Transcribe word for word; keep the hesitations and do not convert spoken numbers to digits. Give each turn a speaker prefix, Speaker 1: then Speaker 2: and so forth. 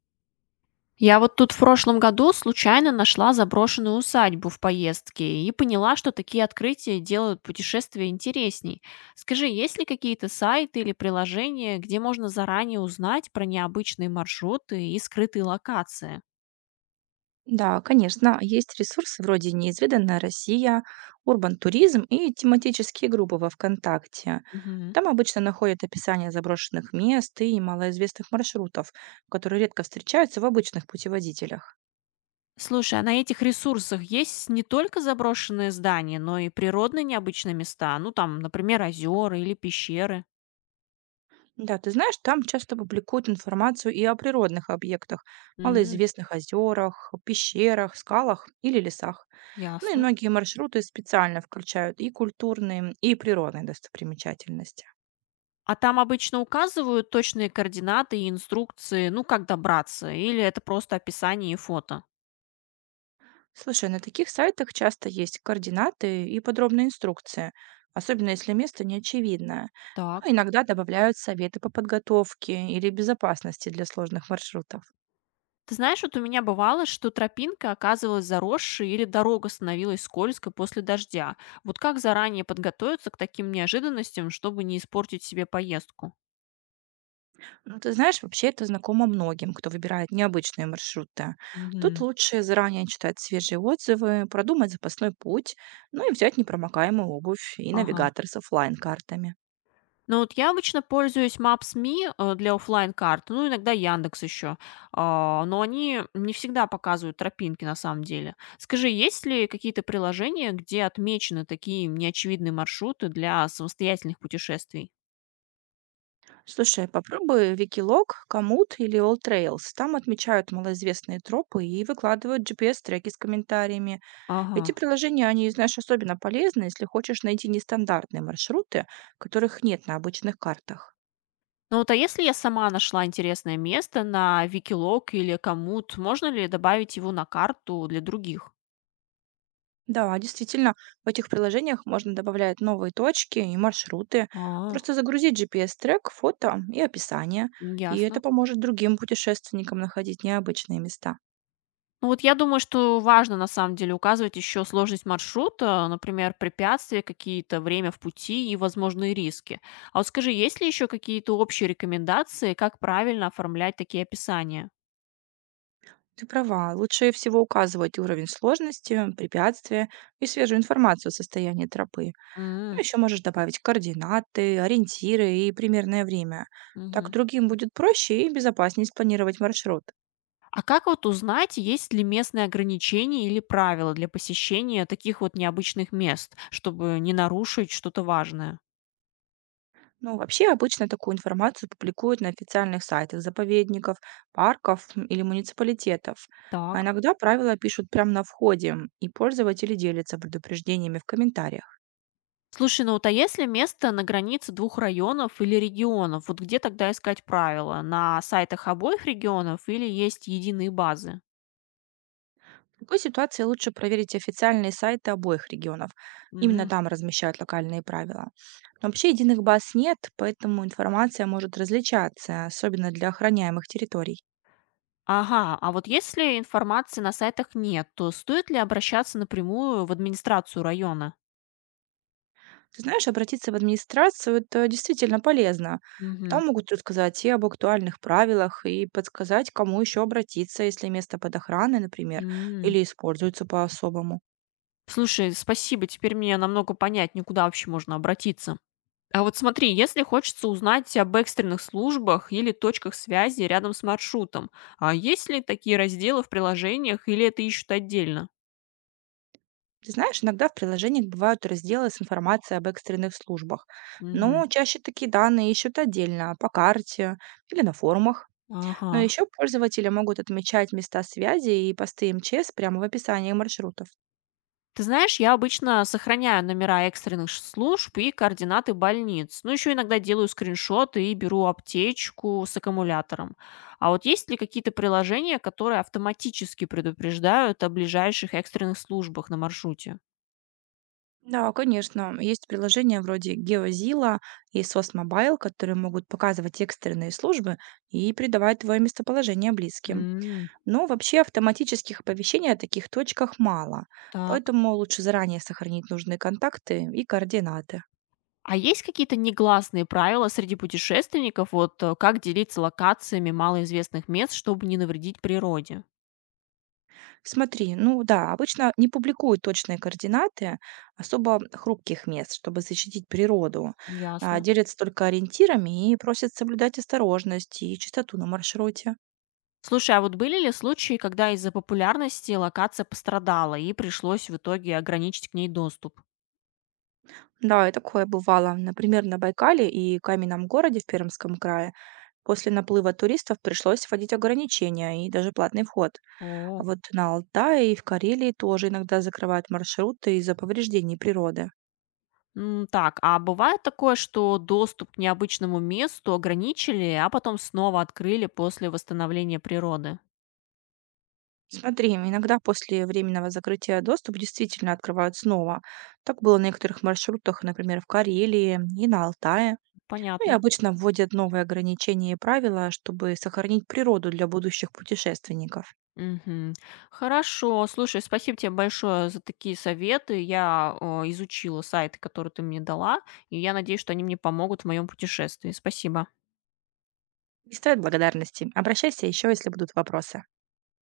Speaker 1: Я вот тут в прошлом году случайно нашла заброшенную усадьбу в поездке и поняла, что такие открытия делают путешествия интересней. Скажи, есть ли какие-то сайты или приложения, где можно заранее узнать про необычные маршруты и скрытые локации?
Speaker 2: Да, конечно, есть ресурсы вроде «Неизведанная Россия», «Урбан-туризм» и тематические группы во ВКонтакте.
Speaker 1: Мгм.
Speaker 2: Там обычно находят описание заброшенных мест и малоизвестных маршрутов, которые редко встречаются в обычных путеводителях.
Speaker 1: Слушай, а на этих ресурсах есть не только заброшенные здания, но и природные необычные места, ну там, например, озера или пещеры.
Speaker 2: Да, ты знаешь, там часто публикуют информацию и о природных объектах,
Speaker 1: М,
Speaker 2: малоизвестных озерах, пещерах, скалах или лесах. Ну и
Speaker 1: ясно.
Speaker 2: многие маршруты специально включают и культурные, и природные достопримечательности.
Speaker 1: А там обычно указывают точные координаты и инструкции, ну, как добраться, или это просто описание и фото?
Speaker 2: Слушай, на таких сайтах часто есть координаты и подробные инструкции, особенно если место не очевидное. Ну,
Speaker 1: Так.
Speaker 2: иногда добавляют советы по подготовке или безопасности для сложных маршрутов.
Speaker 1: Ты знаешь, вот у меня бывало, что тропинка оказывалась заросшей или дорога становилась скользкой после дождя. Вот как заранее подготовиться к таким неожиданностям, чтобы не испортить себе поездку?
Speaker 2: Ну, ты знаешь, вообще это знакомо многим, кто выбирает необычные маршруты. Тут
Speaker 1: Мгм.
Speaker 2: лучше заранее читать свежие отзывы, продумать запасной путь, ну и взять непромокаемую обувь и
Speaker 1: Ага.
Speaker 2: навигатор с оффлайн-картами.
Speaker 1: Ну вот я обычно пользуюсь Maps.me э, для оффлайн-карт, ну иногда Яндекс еще, А, но они не всегда показывают тропинки на самом деле. Скажи, есть ли какие-то приложения, где отмечены такие неочевидные маршруты для самостоятельных путешествий?
Speaker 2: Слушай, попробуй Викилог, Komoot или All Trails. Там отмечают малоизвестные тропы и выкладывают G P S-треки с комментариями.
Speaker 1: Ага.
Speaker 2: Эти приложения, они, знаешь, особенно полезны, если хочешь найти нестандартные маршруты, которых нет на обычных картах.
Speaker 1: Ну вот а если я сама нашла интересное место на Викилок или Коммут, можно ли добавить его на карту для других?
Speaker 2: Да, действительно, в этих приложениях можно добавлять новые точки и маршруты,
Speaker 1: А,
Speaker 2: просто загрузить G P S-трек, фото и описание, и это
Speaker 1: ясно.
Speaker 2: поможет другим путешественникам находить необычные места.
Speaker 1: Ну вот я думаю, что важно на самом деле указывать еще сложность маршрута, например, препятствия какие-то, время в пути и возможные риски. А вот скажи, есть ли еще какие-то общие рекомендации, как правильно оформлять такие описания?
Speaker 2: Ты права, лучше всего указывать уровень сложности, препятствия и свежую информацию о состоянии тропы. Ну,
Speaker 1: М,
Speaker 2: еще можешь добавить координаты, ориентиры и примерное время. Так
Speaker 1: мгм.
Speaker 2: другим будет проще и безопаснее спланировать маршрут.
Speaker 1: А как вот узнать, есть ли местные ограничения или правила для посещения таких вот необычных мест, чтобы не нарушить что-то важное?
Speaker 2: Ну, вообще, обычно такую информацию публикуют на официальных сайтах заповедников, парков м, или муниципалитетов. А
Speaker 1: Так.
Speaker 2: иногда правила пишут прямо на входе, и пользователи делятся предупреждениями в комментариях.
Speaker 1: Слушай, ну вот а если место на границе двух районов или регионов, вот где тогда искать правила? На сайтах обоих регионов или есть единые базы?
Speaker 2: В такой ситуации лучше проверить официальные сайты обоих регионов. Именно
Speaker 1: М,
Speaker 2: там размещают локальные правила. Но вообще единых баз нет, поэтому информация может различаться, особенно для охраняемых территорий.
Speaker 1: ага, а вот если информации на сайтах нет, то стоит ли обращаться напрямую в администрацию района?
Speaker 2: Ты знаешь, обратиться в администрацию — это действительно полезно.
Speaker 1: Мгм.
Speaker 2: Там могут рассказать и об актуальных правилах, и подсказать, кому еще обратиться, если место под охраной, например,
Speaker 1: М.
Speaker 2: или используется по-особому.
Speaker 1: Слушай, спасибо, теперь мне намного понятнее, куда вообще можно обратиться. А вот смотри, если хочется узнать об экстренных службах или точках связи рядом с маршрутом, а есть ли такие разделы в приложениях или это ищут отдельно?
Speaker 2: Ты знаешь, иногда в приложениях бывают разделы с информацией об экстренных службах,
Speaker 1: Мгм.
Speaker 2: но чаще такие данные ищут отдельно, по карте или на форумах.
Speaker 1: Ага.
Speaker 2: Но еще пользователи могут отмечать места связи и посты МЧС прямо в описании маршрутов.
Speaker 1: Ты знаешь, я обычно сохраняю номера экстренных ш- служб и координаты больниц. Ну, еще иногда делаю скриншоты и беру аптечку с аккумулятором. А вот есть ли какие-то приложения, которые автоматически предупреждают о ближайших экстренных службах на маршруте?
Speaker 2: Да, конечно. Есть приложения вроде GeoZilla и S O S Mobile, которые могут показывать экстренные службы и придавать твое местоположение близким.
Speaker 1: М,
Speaker 2: Но вообще автоматических оповещений о таких точках мало,
Speaker 1: так.
Speaker 2: поэтому лучше заранее сохранить нужные контакты и координаты.
Speaker 1: А есть какие-то негласные правила среди путешественников, вот э, как делиться локациями малоизвестных мест, чтобы не навредить природе?
Speaker 2: Смотри, ну да, обычно не публикуют точные координаты особо хрупких мест, чтобы защитить природу. А,
Speaker 1: Ясно.
Speaker 2: делятся только ориентирами и просят соблюдать осторожность и чистоту на маршруте.
Speaker 1: Слушай, а вот были ли случаи, когда из-за популярности локация пострадала и пришлось в итоге ограничить к ней доступ?
Speaker 2: Да, и такое бывало. Например, на Байкале и Каменном городе в Пермском крае после наплыва туристов пришлось вводить ограничения и даже платный вход. А
Speaker 1: О.
Speaker 2: вот на Алтае и в Карелии тоже иногда закрывают маршруты из-за повреждений природы.
Speaker 1: М, так, а бывает такое, что доступ к необычному месту ограничили, а потом снова открыли после восстановления природы?
Speaker 2: Смотри, иногда после временного закрытия доступ действительно открывают снова. Так было на некоторых маршрутах, например, в Карелии и на Алтае. Ну и
Speaker 1: Понятно.
Speaker 2: обычно вводят новые ограничения и правила, чтобы сохранить природу для будущих путешественников.
Speaker 1: Мгм. Хорошо. Слушай, спасибо тебе большое за такие советы. Я о, изучила сайты, которые ты мне дала, и я надеюсь, что они мне помогут в моем путешествии. Спасибо.
Speaker 2: Не стоит благодарности. Обращайся еще, если будут вопросы.